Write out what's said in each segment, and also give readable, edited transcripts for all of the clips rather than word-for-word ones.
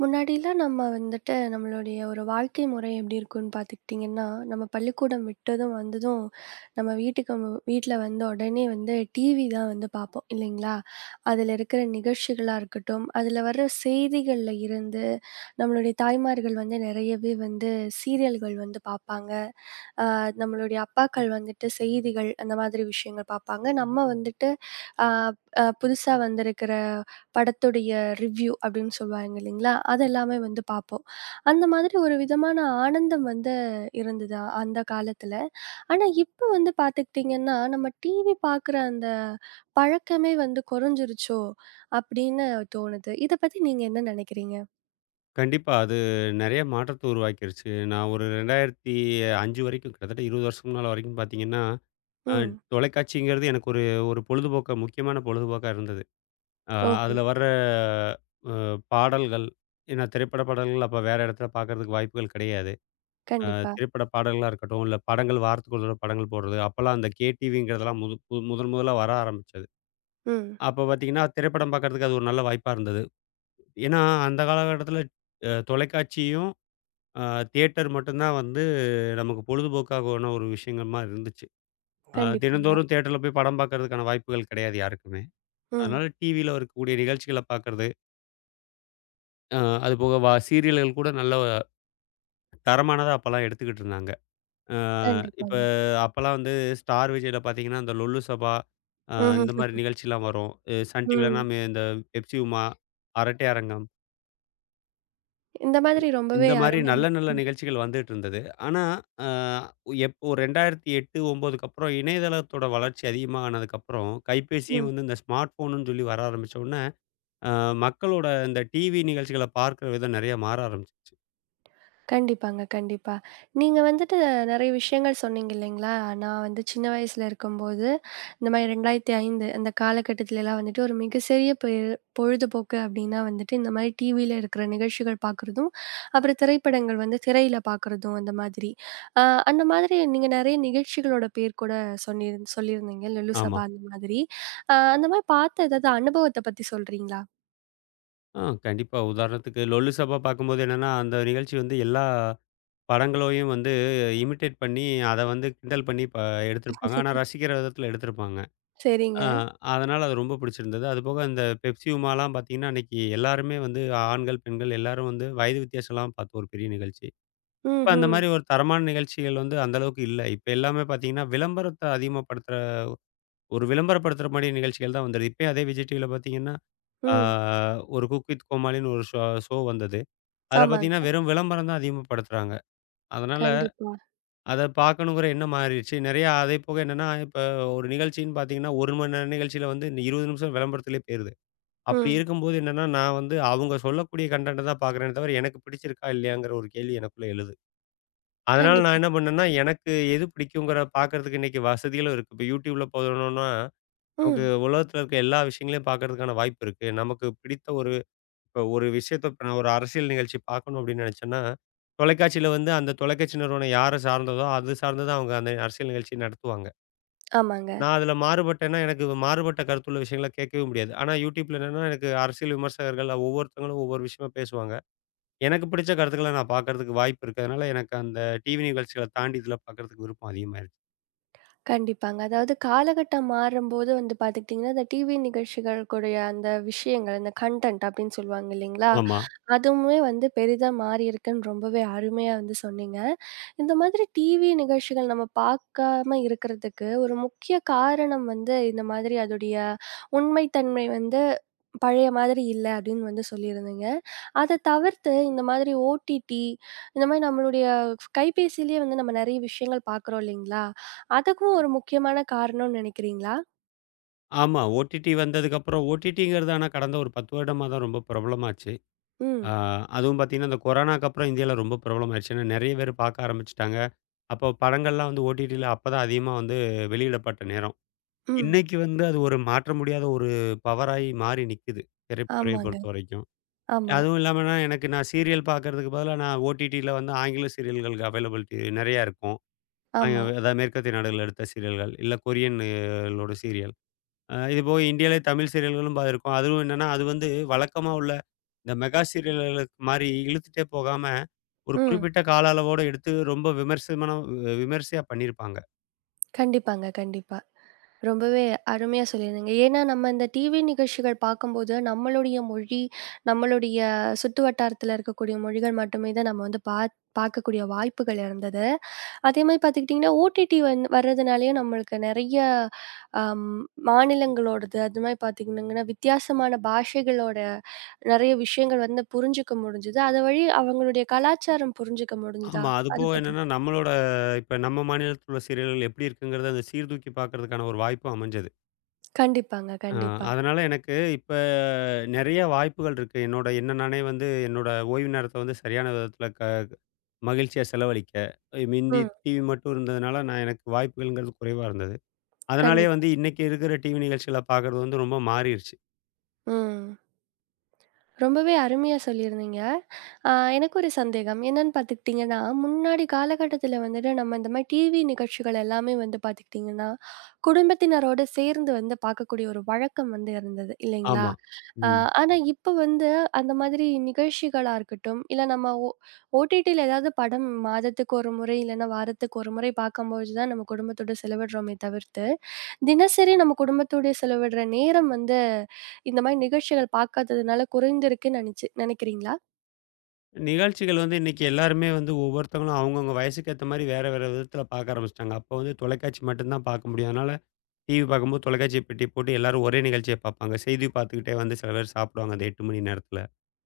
முன்னாடிலாம் நம்ம வந்துட்டு நம்மளுடைய ஒரு வாழ்க்கை முறை எப்படி இருக்கும்னு பார்த்துக்கிட்டிங்கன்னா, நம்ம பள்ளிக்கூடம் விட்டதும் வந்ததும் நம்ம வீட்டுக்கு வீட்ல வந்த உடனே வந்து டிவி தான் வந்து பார்ப்போம் இல்லைங்களா? அதில இருக்கிற நிகழ்ச்சிகளா இருக்கட்டும், அதில வர செய்திகள்ல இருந்து நம்மளுடைய தாய்மார்கள் வந்து நிறையவே வந்து சீரியல்கள் வந்து பார்ப்பாங்க. அ நம்மளுடைய அப்பாக்கள் வந்துட்டு செய்திகள் அந்த மாதிரி விஷயங்கள் பார்ப்பாங்க. நம்ம வந்துட்டு அ அ புதுசா வந்திருக்கிற படத்துடைய ரிவ்யூ அப்படின்னு சொல்லுவாங்க இல்லைங்களா? அது எல்லாமே வந்து பார்ப்போம். அந்த மாதிரி ஒரு விதமான ஆனந்தம் வந்து இருந்தது அந்த காலத்துல. ஆனா இப்ப வந்து பார்த்துக்கிட்டிங்கன்னா, நம்ம டிவி பார்க்குற அந்த பழக்கமே வந்து குறைஞ்சிருச்சோ! அப்படின்னு தோணுது. இத பத்தி நீங்க என்ன நினைக்கிறீங்க? கண்டிப்பா. அது நெறைய மாற்றத்த உருவாக்கிருச்சு. நான் ஒரு 2005 வரைக்கும் கிட்டத்தட்ட 20 வருஷம் முன்னால வரைக்கும் பார்த்தீங்கன்னா, அ ம். தொலைக்காட்சிங்கிறது எனக்கு ஒரு ஒரு பொழுதுபோக்கா முக்கியமான பொழுதுபோக்கா இருந்தது. அ ஓஹோ! அதில வர்ற அ பாடல்கள் ஏன்னா திரைப்பட பாடல்கள் அப்ப வேற இடத்துல பார்க்கறதுக்கு வாய்ப்புகள் கிடையாது. அ கண்டிப்பா. திரைப்பட பாடல்களா இருக்கட்டும், இல்ல படங்கள் வாரத்துக்கு ஒரு தடவ படங்கள் போடுறது. அப்பலாம் அந்த கேடிவிங்கிறதெல்லாம் முது பு முதன் முதலா வர ஆரம்பிச்சது. ம். அப்ப பார்த்தீங்கன்னா, திரைப்படம் பார்க்கறதுக்கு அது ஒரு நல்ல வாய்ப்பா இருந்தது. ஏன்னா, அந்த காலகட்டத்தில தொலைக்காட்சியும் ஆ தியேட்டர் மட்டும் தான் வந்து நமக்கு பொழுதுபோக்காகவான ஒரு விஷயமா இருந்துச்சு. கண்டிப்பாங்க. தினந்தோறும் தியேட்டர்ல போய் படம் பார்க்கறதுக்கான வாய்ப்புகள் கிடையாது யாருக்குமே. ம். அதனால டிவியில இருக்கக்கூடிய நிகழ்ச்சிகள பார்க்கறது, அ அதுபோக சீரியல்கள் கூட நல்ல தரமானதா அப்பலாம் எடுத்துக்கிட்டு இருந்தாங்க. ஆ இப்ப கண்டிப்பாங்க. அப்பலாம் வந்து ஸ்டார் விஜய்ல பார்த்தீங்கன்னா, அந்த லொல்லு சபா, இந்த ம்ஹ்ம். மாரி நிகழ்ச்சிலாம் வரும். சன் ம். ம். டிவிலனா இந்த பெப்சி உமா, அரட்டை அரங்கம். இந்த மாதிரி ரொம்பவே இந்த மாரி அருமையா நல்ல நல்ல நிகழ்ச்சிகள் வந்துட்டு இருந்தது. ஆனா, அ எப் ஒரு 2008, 9க்கு அப்புறம் இணையதளத்தோட வளர்ச்சி அதிகமா ஆனதுக்கப்புறம், கைபேசியும் ம். வந்து இந்த ஸ்மார்ட் ஃபோனுன்னு சொல்லி வர ஆரம்பிச்ச உடனே, அ மக்களோட இந்த டிவி நிகழ்ச்சிகள பார்க்குற விதம் நெறைய மாற ஆரம்பிச்சுருச்சு. கண்டிப்பாங்க, கண்டிப்பா. நீங்க வந்துட்டு நெறைய விஷயங்கள் சொன்னீங்க இல்லைங்களா? நான் வந்து சின்ன வயசுல இருக்கும்போது, இந்த மாரி 2005 அந்த காலகட்டத்துலலாம் வந்துட்டு ஒரு மிகச்சிறிய பொழுதுபோக்கு அப்டின்னா வந்துட்டு, இந்த மாரி டிவில இருக்கிற நிகழ்ச்சிகள் பார்க்குறதும், அப்புறம் திரைப்படங்கள் வந்து திரையில பார்க்குறதும் அந்த மாதிரி. அ அந்த மாதிரி நீங்க நெறைய நிகழ்ச்சிகளோட பேர் கூட சொல்லியிருந்தீங்க. லுலு ஆமா. சபா அந்த மாதிரி. அந்த மாரி பார்த்த ஏதாவது அனுபவத்த பத்தி சொல்றீங்களா? கண்டிப்பா. உதாரணத்துக்கு லொல்லு சபா பார்க்கும்போது என்னன்னா, அந்த நிகழ்ச்சி வந்து எல்லா படங்களையும் வந்து இமிட்டேட் பண்ணி, அத வந்து கிண்டல் பண்ணி எடுத்திருப்பாங்க. ஆனா ரசிக்கிற விதத்தில எடுத்திருப்பாங்க. சரிங்க. ஆ அதனால அது ரொம்ப பிடிச்சிருந்தது. அதுபோக இந்த பெப்சி உமாலாம் பார்த்தீங்கன்னா, அன்னைக்கு எல்லாருமே வந்து ஆண்கள், பெண்கள் எல்லாரும் வந்து வயது வித்தியாசம் இல்லாம பார்த்த ஒரு பெரிய நிகழ்ச்சி. ம்ஹ்ம். இப்ப அந்த ம். மாரி ஒரு தரமான நிகழ்ச்சிகள் வந்து அந்த அளவுக்கு இல்ல. இப்ப எல்லாமே பார்த்தீங்கன்னா, விளம்பரத்த அதிகமா படுத்துற ஒரு விளம்பரப்படுத்துற மாரி நிகழ்ச்சிகள் தான் வந்தது. இப்பயும் அதே விஜய் டிவில பார்த்தீங்கன்னா, ஆ ம் ஒரு குக் வித் கோமாளின்னு ஒரு ஷோ ஷோ வந்தது. அதுல பார்த்தீங்கன்னா, ஆமாங்க. வெறும் விளம்பரம் தான் அதிகமா படுத்துறாங்க. அதனால கண்டிப்பா. அத பார்க்கணுங்கிற எண்ணம் மாறிடுச்சு. நெறையா அதே போக என்னன்னா, இப்ப ஒரு நிகழ்ச்சின்னு பார்த்தீங்கன்னா, 1 மணி நேர நிகழ்ச்சியில வந்து இந்த 20 நிமிஷம் விளம்பரத்திலே போயிருது. அப்படி ம். இருக்கும்போது என்னன்னா, நான் வந்து அவங்க சொல்லக்கூடிய கன்டென்ட்ட தான் பார்க்குறேனே தவிர, எனக்கு பிடிச்சிருக்கா இல்லையாங்கிற ஒரு கேள்வி எனக்குள்ள எழுது. அதனால நான் கண்டிப்பா. என்ன பண்ணேன்னா, எனக்கு எது பிடிக்குங்கிற பார்க்கறதுக்கு இன்னைக்கு வசதிகளும் இருக்கு. இப்ப YouTubeல போனோம்னா, நமக்கு ம். உலகத்துல இருக்க எல்லா விஷயங்களையும் பார்க்கறதுக்கான வாய்ப்பு இருக்கு. நமக்கு பிடித்த ஒரு இப்ப ஒரு விஷயத்த இப்ப நான் ஒரு அரசியல் நிகழ்ச்சி பார்க்கணும் அப்படின்னு நினைச்சேன்னா, தொலைக்காட்சியில வந்து அந்த தொலைக்காட்சி நிறுவனம் யார சார்ந்ததோ, அது சார்ந்து தான் அவங்க அந்த அரசியல் நிகழ்ச்சிய நடத்துவாங்க. ஆமாங்க. நான் அதில மாறுபட்டேன்னா, எனக்கு மாறுபட்ட கருத்துள்ள விஷயங்கள கேட்கவே முடியாது. ஆனா, YouTubeல என்னன்னா, எனக்கு அரசியல் விமர்சகர்கள் ஒவ்வொருத்தவங்களும் ஒவ்வொரு விஷயமா பேசுவாங்க. எனக்கு பிடிச்ச கருத்துக்கள நான் பார்க்கறதுக்கு வாய்ப்பு இருக்கிறதுனால, எனக்கு அந்த டிவி நிகழ்ச்சிகள தாண்டி இதில பார்க்கறதுக்கு விருப்பம் அதிகமாயிருச்சு. கண்டிப்பாங்க. அதாவது காலகட்டம் மாறும்போது வந்து பார்த்துக்கிட்டிங்கன்னா, இந்த டிவி நிகழ்ச்சிகள் கூடய அந்த விஷயங்கள், அந்த கன்டென்ட் அப்படின்னு சொல்லுவாங்க இல்லைங்களா? ஆமா. அதுவுமே வந்து பெரிதா மாறியிருக்குன்னு ரொம்பவே அருமையா வந்து சொன்னீங்க. இந்த மாதிரி டிவி நிகழ்ச்சிகள் நம்ம பார்க்காம இருக்கிறதுக்கு ஒரு முக்கிய காரணம் வந்து இந்த மாதிரி அதோடைய உண்மை தன்மை வந்து பழைய மாதிரி இல்ல அப்படின்னு வந்து சொல்லியிருந்தீங்க. அத தவிர்த்து இந்த மாதிரி ஓடிடி இந்த மாதிரி நம்மளுடைய கைபேசியிலேயே வந்து நம்ம நெறைய விஷயங்கள் பார்க்குறோம் இல்லைங்களா? அதுக்கும் ஒரு முக்கியமான காரணம்னு நினைக்கிறீங்களா? ஆமா. ஓடிடி வந்ததுக்கப்புறம் ஓடிடிங்கிறது ஆனா கடந்த ஒரு 10 வருடமா தான் ரொம்ப பிரபலமாச்சு. ஆ ம், அதுவும் பார்த்தீங்கன்னா, இந்த கொரோனாக்கு அப்புறம் இந்தியால ரொம்ப பிரபலமாயிருச்சு. ஏன்னா நெறைய பேர் பார்க்க ஆரம்பிச்சுட்டாங்க. அப்போ படங்கள்லாம் வந்து ஓடிடில அப்பதான் அதிகமா வந்து வெளியிடப்பட்ட நேரம். ம். இன்னைக்கு வந்து அது ஒரு மாற்ற முடியாத ஒரு பவராயி மாறி நிக்குது. திரைத்துறைய ஆமாங்க. பொறுத்தவரைக்கும். ஆமா, அதுவும் இல்லாமன்னா, எனக்கு நான் சீரியல் பார்க்கறதுக்கு பதிலா நான் ஓடிடில வந்து ஆங்கில சீரியல்களுக்கு அவைலபிலிட்டி நெறையா இருக்கும். அ ஆமா. அதாவது மேற்கத்திய நாடுகள்ல எடுத்த சீரியல்கள், இல்ல கொரியன் களோட சீரியல். இது போக இந்தியாலயே தமிழ் சீரியல்களும் இருக்கும். அதுவும் என்னன்னா, அது வந்து வழக்கமா உள்ள இந்த மெகா சீரியல்களுக்கு மாரி இழுத்துட்டே போகாம, ஒரு ம். குறிப்பிட்ட கால அளவோட எடுத்து ரொம்ப விமர்சையா பண்ணியிருப்பாங்க. கண்டிப்பாங்க, கண்டிப்பா. ரொம்பவே அருமையா சொல்லியிருந்தீங்க. ஏன்னா, நம்ம இந்த டிவி நிகழ்ச்சிகள் பார்க்கும்போது, நம்மளுடைய மொழி, நம்மளுடைய சுற்று வட்டாரத்தில இருக்கக்கூடிய மொழிகள் மட்டுமே தான் நம்ம வந்து பார்க்கக்கூடிய வாய்ப்புகள் இருந்தது. அதேமாரி பார்த்துக்கிட்டிங்கன்னா, ஓடிடி வந்து வர்றதுனாலயும் நம்மளுக்கு நெறைய அம் மாநிலங்களோடது, அதுமாரி பார்த்திங்கன்னா, வித்தியாசமான பாஷைகளோட நெறைய விஷயங்கள் வந்து புரிஞ்சுக்க முடிஞ்சுது. அது வழி அவங்களுடைய கலாச்சாரம் புரிஞ்சுக்க முடிஞ்சுதா? ஆமா. அத அதுபோக பத்தி என்னன்னா, நம்மளோட இப்ப நம்ம மாநிலத்தில உள்ள சீரியல்கள் எப்படி இருக்குங்கிறத அந்த சீர்தூக்கி பார்க்கறதுக்கான ஒரு வாய்ப்பும் அமைஞ்சது. கண்டிப்பாங்க, அ கண்டிப்பா. அதனால எனக்கு இப்ப நெறைய வாய்ப்புகள் இருக்கு. என்னோட என்ன நானே வந்து என்னோட ஓய்வு நேரத்த வந்து சரியான விதத்தில மகிழ்ச்சியா செலவழிக்க. மிந்தி ம். டிவி மட்டும் இருந்ததுனால, நான் எனக்கு வாய்ப்புகள்ங்கிறது குறைவா இருந்தது. அதனாலேயே கண்டிப்பா. வந்து இன்னைக்கு இருக்கிற டிவி நிகழ்ச்சிகள பார்க்கறது வந்து ரொம்ப மாறிருச்சு. ம். ரொம்பவே அருமையா சொல்லியிருந்தீங்க. அ எனக்கு ஒரு சந்தேகம். என்னன்னு பார்த்துக்கிட்டிங்கன்னா, முன்னாடி காலகட்டத்தில வந்துட்டு நம்ம இந்த மாரி டிவி நிகழ்ச்சிகள் எல்லாமே வந்து பார்த்துக்கிட்டிங்கன்னா, குடும்பத்தினரோட சேர்ந்து வந்து பார்க்கக்கூடிய ஒரு வழக்கம் வந்து இருந்தது இல்லைங்களா? ஆமா. ஆ, ம். ஆனா இப்ப வந்து அந்த மாதிரி நிகழ்ச்சிகளா இருக்கட்டும், இல்ல நம்ம ஓடிடில ஏதாவது படம் மாதத்துக்கு ஒரு முறை, இல்லன்னா வாரத்துக்கு ஒரு முறை பார்க்கும்பொழுது தான் நம்ம குடும்பத்தோட செலவிடுறோமே தவிர்த்து, தினசரி நம்ம குடும்பத்தோட செலவிடுற நேரம் வந்து இந்த மாரி நிகழ்ச்சிகள் பார்க்காததுனால குறைந்திருக்குன்னு நெனைக்கிறீங்களா? நிகழ்ச்சிகள் வந்து இன்னைக்கு எல்லாருமே வந்து ஒவ்வொருத்தவங்களும் அவங்கவங்க வயசுக்கு ஏத்த மாரி வேற, வேற விதத்துல பார்க்க ஆரம்பிச்சுட்டாங்க. அப்போ வந்து தொலைக்காட்சி மட்டும் தான் பார்க்க முடியும். அதனால டிவி பார்க்கும்போது தொலைக்காட்சி பெட்டிய போட்டு எல்லாரும் ஒரே நிகழ்ச்சிய பார்ப்பாங்க. செய்தி பார்த்துக்கிட்டே வந்து சில பேர் சாப்பிடுவாங்க அந்த 8 மணி நேரத்துல.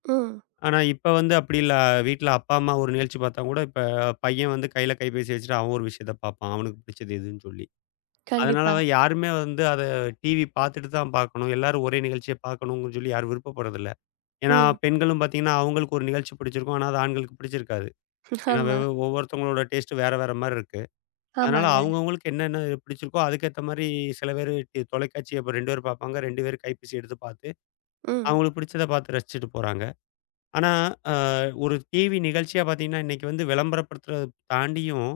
ம். ஆனா இப்ப வந்து அப்படி இல்ல. வீட்ல அப்பா, அம்மா ஒரு நிகழ்ச்சி பார்த்தா கூட இப்ப பையன் வந்து கையில கைபேசி வச்சுட்டு அவன் ஒரு விஷயத்த பார்ப்பான். அவனுக்கு பிடிச்சது எதுன்னு சொல்லி. அதனால கண்டிப்பா. வந்து யாருமே வந்து அத டிவி பார்த்துட்டு தான் பார்க்கணும். எல்லாரும் ஒரே நிகழ்ச்சிய பார்க்கணும்னு சொல்லி யாரும் விருப்பப்படுறதில்ல. ஏன்னா ம். பெண்களும் பார்த்தீங்கன்னா, அவங்களுக்கு ஒரு நிகழ்ச்சி பிடிச்சிருக்கும். ஆனா அது ஆண்களுக்கு பிடிச்சிருக்காது. ஏன்னா ஆமா. ஒவ்வொருத்தவங்களோட டேஸ்ட்டு வேற வேற மாரி இருக்கு. அதனால ஆமாங்க. அவங்கவங்களுக்கு என்னென்ன பிடிச்சிருக்கோ அதுக்கேத்த மாரி சில பேரு தொலைக்காட்சிய இப்ப 2 பேர் பார்ப்பாங்க. 2 பேரும் கைபேசி எடுத்து பார்த்து, ம். அவங்களுக்கு பிடிச்சத பார்த்து ரசிச்சுட்டு போறாங்க. ஆனா, அ ஒரு டிவி நிகழ்ச்சியா பார்த்தீங்கன்னா, இன்னைக்கு வந்து விளம்பரப்படுத்துறத தாண்டியும்,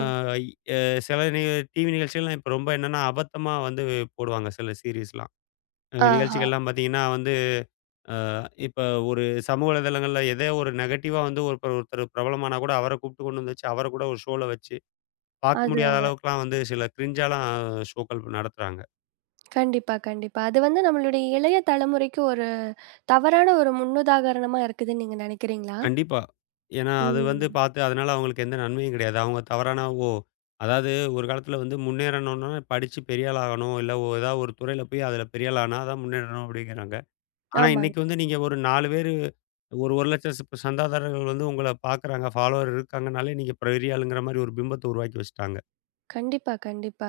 அ இ அ சில நி டிவி நிகழ்ச்சிகள்லாம் இப்ப ரொம்ப என்னன்னா, அபத்தமா வந்து போடுவாங்க சில சீரிஸ்லாம். ஆஹா. நிகழ்ச்சிகள்லாம் பார்த்தீங்கன்னா வந்து, இப்ப ஒரு சமூக வலைதளங்கள்ல எதோ ஒரு நெகட்டிவா வந்து ஒருத்தர் ஒருத்தர் பிரபலமானா கூட அவர கூப்பிட்டு கொண்டு வந்து வச்சு, அவர கூட ஒரு ஷோல வச்சு பார்க்க முடியாத அதுதாங்க. அளவுக்குலாம் வந்து சில கிரிஞ்சாலாம் ஷோக்கள் நடத்துறாங்க. கண்டிப்பா, கண்டிப்பா. அது வந்து நம்மளுடைய இளைய தலைமுறைக்கு ஒரு தவறான ஒரு முன்னுதாரணமா இருக்குதுன்னு நீங்க நினைக்கிறீங்களா? கண்டிப்பா. ஏன்னா, அது வந்து ம். பார்த்து அதனால அவங்களுக்கு எந்த நன்மையும் கிடையாது. அவங்க தவறான ஓ அதாவது ஒரு காலத்தில வந்து முன்னேறணும்னா படிச்சு பெரிய ஆள் ஆகணும். இல்ல ஏதாவது ஒரு துறையில போய் அதில பெரிய ஆள் ஆனா தான் முன்னேறணும் அப்படிங்கிறாங்க. ஆனா, ஆமாங்க. இன்னைக்கு வந்து நீங்க ஒரு 4 பேரு ஒரு 1,00,000 சந்தாதாரர்கள் வந்து உங்கள பார்க்குறாங்க, ஃபாலோவர் இருக்காங்கனாலே நீங்க பெரிய ஆளுங்கிற மாரி ஒரு பிம்பத்த உருவாக்கி வச்சுட்டாங்க. கண்டிப்பா, கண்டிப்பா.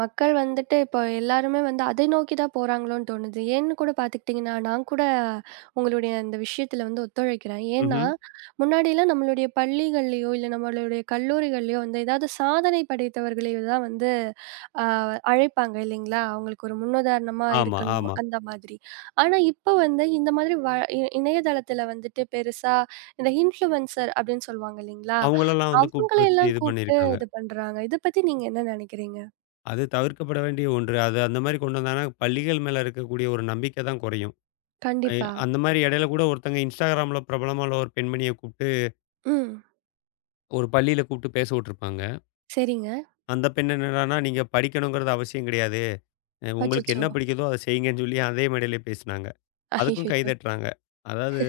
மக்கள் வந்துட்டு இப்போ எல்லாருமே வந்து அதை நோக்கி தான் போறாங்களோன்னு தோணுது. ஏன்னு கூட பார்த்துக்கிட்டிங்கன்னா, நான் கூட உங்களுடைய இந்த விஷயத்தில வந்து ஒத்துழைக்கிறேன். ஏன்னா, ம்ஹ்ம். முன்னாடிலாம் நம்மளுடைய பள்ளிகள்லயோ, இல்ல நம்மளுடைய கல்லூரிகள்லயோ வந்து ஏதாவது சாதனை படைத்தவர்களையோ தான் வந்து அ அழைப்பாங்க இல்லைங்களா? அவங்களுக்கு ஒரு முன்னுதாரணமா ஆமா, இருக்கணும் ஆமா. அந்த மாதிரி. ஆனா இப்ப வந்து இந்த மாதிரி வ இ இணையதளத்தில வந்துட்டு பெருசா இந்த இன்ஃப்ளூயன்சர் அப்படின்னு சொல்லுவாங்க இல்லைங்களா? அவங்களெல்லாம் வந்து அவங்கள கூப்பிட்டு வச்சு எல்லாம் இது கூப்பிட்டு பண்ணியிருக்காங்க. இது பண்றாங்க. இத பத்தி நீங்க என்ன நினைக்கிறீங்க? அது தவிர்க்கப்பட வேண்டிய ஒன்று. அது அந்த மாரி கொண்டு வந்தாங்கன்னா, பள்ளிகள் மேல இருக்கக்கூடிய ஒரு நம்பிக்கை தான் குறையும். எ கண்டிப்பா. அந்த மாரி இடையில கூட ஒருத்தங்க இன்ஸ்டாகிராம்ல பிரபலமா உள்ள ஒரு பெண்மணிய கூப்ட்டு, ம். ஒரு பள்ளியில கூப்ட்டு பேச விட்டுருப்பாங்க. சரிங்க. அந்த பெண் என்னடான்னா, நீங்க படிக்கணுங்கிறது அவசியம் கிடையாது. உங்களுக்கு அச்சச்சோ! என்ன பிடிக்குதோ அத செய்யுங்கன்னு சொல்லி அதே மேடையிலே பேசுனாங்க. அதுக்கும் கை அய்யய்யோ! தட்டுறாங்க. அதாவது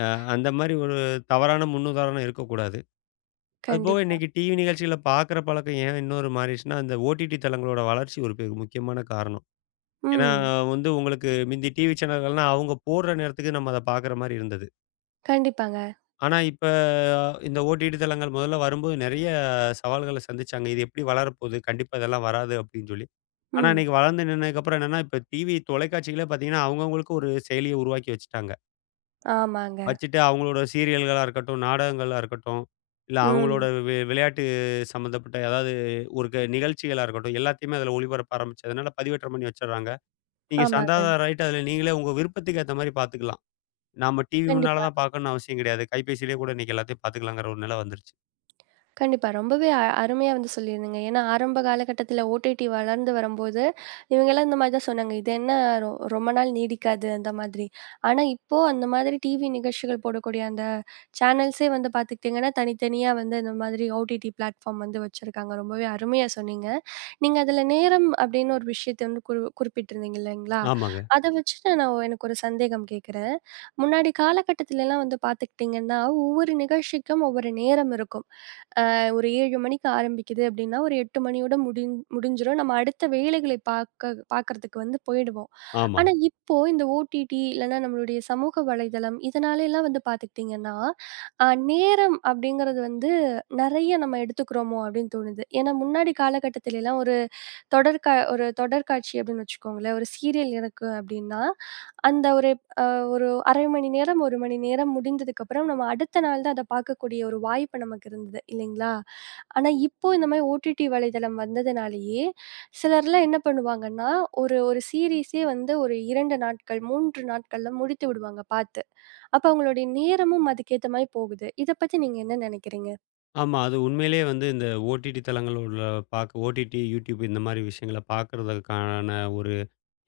அ அந்த மாரி ஒரு தவறான முன்னுதாரணம் இருக்கக்கூடாது. அதுபோக கண்டிப்பா. இன்னைக்கு டிவி நிகழ்ச்சிகள பார்க்குற பழக்கம் ஏன் இன்னொரு மாறிடுச்சுன்னா, அந்த ஓடிடி தளங்களோட வளர்ச்சி ஒரு பெரு முக்கியமான காரணம். ஏன்னா ம். வந்து உங்களுக்கு மிந்தி டிவி சேனல்கள்னா, அவங்க போடுற நேரத்துக்கு நம்ம அத பார்க்குற மாரி இருந்தது. கண்டிப்பாங்க. ஆனா இப்ப இந்த ஓடிடி தளங்கள் முதல்ல வரும்போது நெறைய சவால்கள சந்திச்சாங்க. இது எப்படி வளரப்போகுது? கண்டிப்பா இதெல்லாம் வராது அப்படின்னு சொல்லி. ஆனா ம். இன்னைக்கு வளர்ந்து நின்னதுக்கப்புறம் என்னன்னா, இப்ப டிவி தொலைக்காட்சிகளே பார்த்தீங்கன்னா, அவங்கவங்களுக்கு ஒரு செயலிய உருவாக்கி வச்சுட்டாங்க. ஆமாங்க. வச்சுட்டு அவங்களோட சீரியல்களா இருக்கட்டும், நாடகங்களா இருக்கட்டும், இல்ல அவங்களோட ம். விளையாட்டு சம்மந்தப்பட்ட ஏதாவது ஒரு நிகழ்ச்சிகளா இருக்கட்டும், எல்லாத்தையுமே அதில ஒளிபரப்ப ஆரம்பிச்சதுனால பதிவேற்றம் பண்ணி வச்சுடுறாங்க. நீங்க ஆமாங்க. சந்தாதாரர் ஆயிட்டு, அதுல நீங்களே உங்க விருப்பத்துக்கு ஏத்த மாரி பாத்துக்கலாம். நாம டிவி முன்னால கண்டிப்பா, தான் பாக்கணும்னு அவசியம் கிடையாது. கைபேசியிலேயே கூட இன்னைக்கு எல்லாத்தையும் பாத்துக்கலாங்கிற ஒரு நிலை வந்துருச்சு. கண்டிப்பா. ரொம்பவே அருமையா வந்து சொல்லியிருந்தீங்க. ஏன்னா, ஆரம்ப காலகட்டத்தில ஓடிடி வளர்ந்து வரும்போது, இவங்கலாம் இந்த மாதிரி தான் சொன்னாங்க. இது என்ன ரொ ரொம்ப நாள் நீடிக்காது அந்த மாதிரி. ஆனா, இப்போ அந்த மாதிரி டிவி நிகழ்ச்சிகள் போடக்கூடிய அந்த சேனல்ஸே வந்து பார்த்துக்கிட்டிங்கன்னா, தனித்தனியா வந்து இந்த மாதிரி ஓடிடி பிளாட்ஃபார்ம் வந்து வச்சிருக்காங்க. ரொம்பவே அருமையா சொன்னீங்க. நீங்க அதுல நேரம் அப்படின்னு ஒரு விஷயத்த வந்து குறிப்பிட்டிருந்தீங்க இல்லைங்களா? ஆமாங்க. அத வச்சு நான் நான் எனக்கு ஒரு சந்தேகம் கேட்கிறேன். முன்னாடி காலகட்டத்துலலாம் வந்து பார்த்துக்கிட்டிங்கன்னா, ஒவ்வொரு நிகழ்ச்சிக்கும் ஒவ்வொரு நேரம் இருக்கும். அ ஒரு 7 மணிக்கு ஆரம்பிக்குது அப்படின்னா, ஒரு 8 மணியோட முடிஞ்சிரும். நம்ம அடுத்த வேலைகளை பார்க்கறதுக்கு வந்து போயிடுவோம். ஆமா. ஆனா இப்போ இந்த ஓடிடி இல்லைன்னா நம்மளுடைய சமூக வலைதளம் இதனாலலாம் வந்து பார்த்துக்கிட்டிங்கன்னா, நேரம் அப்படிங்கிறது வந்து நெறைய நம்ம எடுத்துக்கிறோமோ அப்படின்னு தோணுது. ஏன்னா முன்னாடி காலகட்டத்திலலாம் ஒரு தொடர் கா ஒரு தொடர்காட்சி அப்படின்னு வச்சுக்கோங்களேன். ஒரு சீரியல் இருக்கு அப்படின்னா, அந்த அ ஒரு அரை மணி நேரம், 1 மணி நேரம் முடிந்ததுக்கப்புறம் நம்ம அடுத்த நாள் தான் அத பார்க்கக்கூடிய ஒரு வாய்ப்பு நமக்கு இருந்தது இல்லைங்களா? ஆனா இப்போ இந்த மாரி ஓடிடி வலைதளம் வந்ததுனாலேயே, சிலர்லாம் என்ன பண்ணுவாங்கன்னா, ஒரு ஒரு சீரிஸே வந்து ஒரு 2 நாட்கள், 3 நாட்கள்ல முடித்து விடுவாங்க பார்த்து. அப்ப அவங்களுடைய நேரமும் அதுக்கேத்த மாரி போகுது. இத பத்தி நீங்க என்ன நெனைக்கிறீங்க? ஆமா. அது உண்மையிலேயே வந்து இந்த ஓடிடி தளங்கள் உள்ள பாக்க ஓடிடி, யூடியூப் இந்த மாரி விஷயங்கள பாக்குறதுக்கான ஒரு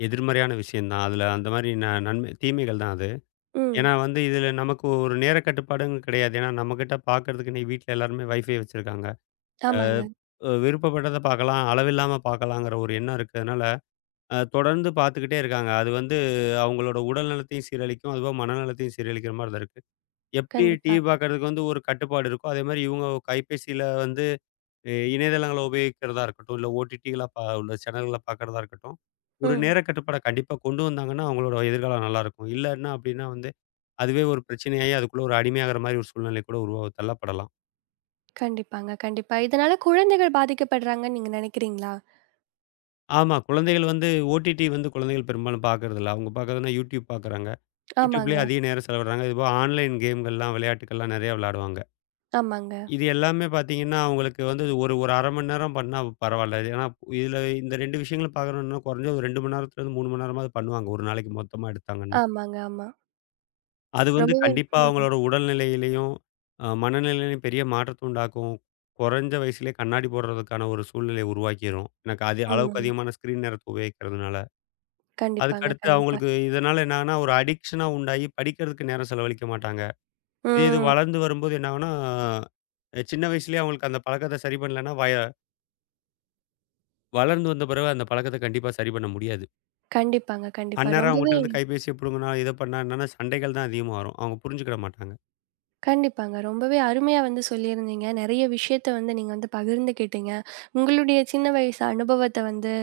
எதிர்மறையான விஷயம் தான். அதுல அந்த மாரி நன்மை தீமைகள் தான் அது. ம். ஏன்னா வந்து இதுல நமக்கு ஒரு நேர கட்டுப்பாடுன்னு கிடையாது. ஏன்னா நம்மகிட்ட பாக்குறதுக்கு இன்னைக்கு வீட்ல எல்லாருமே வைஃபை வச்சிருக்காங்க. அ, ஆமாங்க. அ விருப்பப்பட்டத பாக்கலாம், அளவில்லாம பாக்கலாங்கிற ஒரு எண்ணம் இருக்கிறதுனால தொடர்ந்து பார்த்துக்கிட்டே இருக்காங்க. அது வந்து அவங்களோட உடல் நலத்தையும் சீரழிக்கும். அதுபோக மனநலத்தையும் சீரழிக்கிற மாரி தான் இருக்கு. எப்படி கண்டிப்பா. டிவி பார்க்கறதுக்கு வந்து ஒரு கட்டுப்பாடு இருக்கோ, அதேமாரி இவங்க கைபேசியில வந்து இணையதளங்கள உபயோகிக்கிறதா இருக்கட்டும், இல்ல ஓடிடிகளா உள்ள சேனல்கள பார்க்கறதா இருக்கட்டும், ஒரு ம். நேர கட்டுப்பாட கண்டிப்பா கொண்டு வந்தாங்கன்னா, அவங்களோட எதிர்காலம் நல்லாயிருக்கும். இல்லன்னா அப்படின்னா வந்து, அதுவே ஒரு பிரச்சனையாயி அதுக்குள்ள ஒரு அடிமையாகிற மாரி ஒரு சூழ்நிலை கூட உருவா தள்ளப்படலாம். கண்டிப்பாங்க, கண்டிப்பா. இதனால குழந்தைகள் பாதிக்கப்படுறாங்கன்னு நீங்க நினைக்கிறீங்களா? ஆமா. குழந்தைகள் வந்து ஓடிடி வந்து குழந்தைகள் பெரும்பாலும் பார்க்கறதில்ல. அவங்க பார்க்கறதுன்னா, YouTube பார்க்கறாங்க. ஆமாங்க, YouTubeலயே அதிக நேரம் செலவிடுறாங்க. இதுபோக ஆன்லைன் கேம்கள்லாம், விளையாட்டுக்கள்லாம் நெறையா விளையாடுவாங்க. ஆமாங்க, இது எல்லாமே பார்த்தீங்கன்னா, அவங்களுக்கு வந்து ஒரு ஒரு 1/2 மணி நேரம் பண்ணா பரவால்ல. ஏன்னா, இதுல இந்த 2 விஷயங்களும் பார்க்கணும்னா குறைஞ்சது ஒரு 2 மணி நேரத்துலருந்து 3 மணி நேரமாவது பண்ணுவாங்க. ஒரு நாளைக்கு மொத்தமா எடுத்தாங்கன்னா. ஆமாங்க, ஆமா. அது வந்து ரொம்பவே கண்டிப்பா ம், அவங்களோட உடல்நிலையிலயும், மனநிலையிலயும் பெரிய மாற்றத்த உண்டாக்கும். குறைஞ்ச வயசுலயே கண்ணாடி போடுறதுக்கான ஒரு சூழ்நிலைய உருவாக்கிரும். எனக்கு அது அளவுக்கு ம். அதிகமான ஸ்க்ரீன் நேரத்த உபயோகிக்கிறதுனால. கண்டிப்பாங்க, அதுக்கடுத்து கண்டிப்பா. அவங்களுக்கு இதனால என்னாகுன்னா, ஒரு அடிக்ஷனா உண்டாகி படிக்கிறதுக்கு நேரம் செலவழிக்க மாட்டாங்க. இதே இது ம். வளர்ந்து வரும்போது என்ன ஆகும்னா, சின்ன வயசுலயே அவங்களுக்கு அந்த பழக்கத்த சரி பண்ணலன்னா, வளர்ந்து வந்த பிறகு அந்த பழக்கத்த கண்டிப்பா சரி பண்ண முடியாது. கண்டிப்பாங்க, கண்டிப்பா. அந்நேரம் அவங்ககிட்ட ரொம்பவே இருந்து கைபேசிய புடுங்குனா, இத பண்ணா என்னன்னா, சண்டைகள் தான் அதிகமா வரும். அவங்க புரிஞ்சுக்கிட மாட்டாங்க. கண்டிப்பாங்க. ரொம்பவே அருமையா வந்து சொல்லியிருந்தீங்க. நெறைய விஷயத்த வந்து நீங்க வந்து பகிர்ந்துக்கிட்டீங்க. உங்களுடைய சின்ன வயசு அனுபவத்த வந்து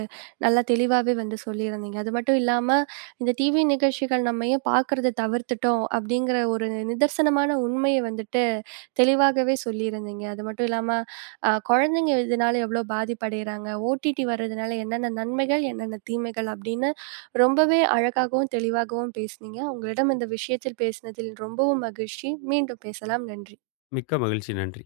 நல்லா தெளிவாவே வந்து சொல்லியிருந்தீங்க. அது மட்டும் இல்லாம, இந்த டிவி நிகழ்ச்சிகள் நம்ம ஏன் பார்க்கறத தவிர்த்துட்டோம் அப்படிங்கிற ஒரு நிதர்சனமான உண்மைய வந்துட்டு தெளிவாகவே சொல்லியிருந்தீங்க. அது மட்டும் இல்லாம, குழந்தைங்க இதனால எவ்வளோ பாதிப்படையறாங்க, ஓடிடி வர்றதுனால என்னென்ன நன்மைகள், என்னென்ன தீமைகள் அப்படின்னு ரொம்பவே அழகாகவும், தெளிவாகவும் பேசுனீங்க. உங்களிடம் இந்த விஷயத்தில் பேசினதில் ரொம்பவும் மகிழ்ச்சி. மீண்டும் பேசலாம். நன்றி. மிக்க மகிழ்ச்சி. நன்றி.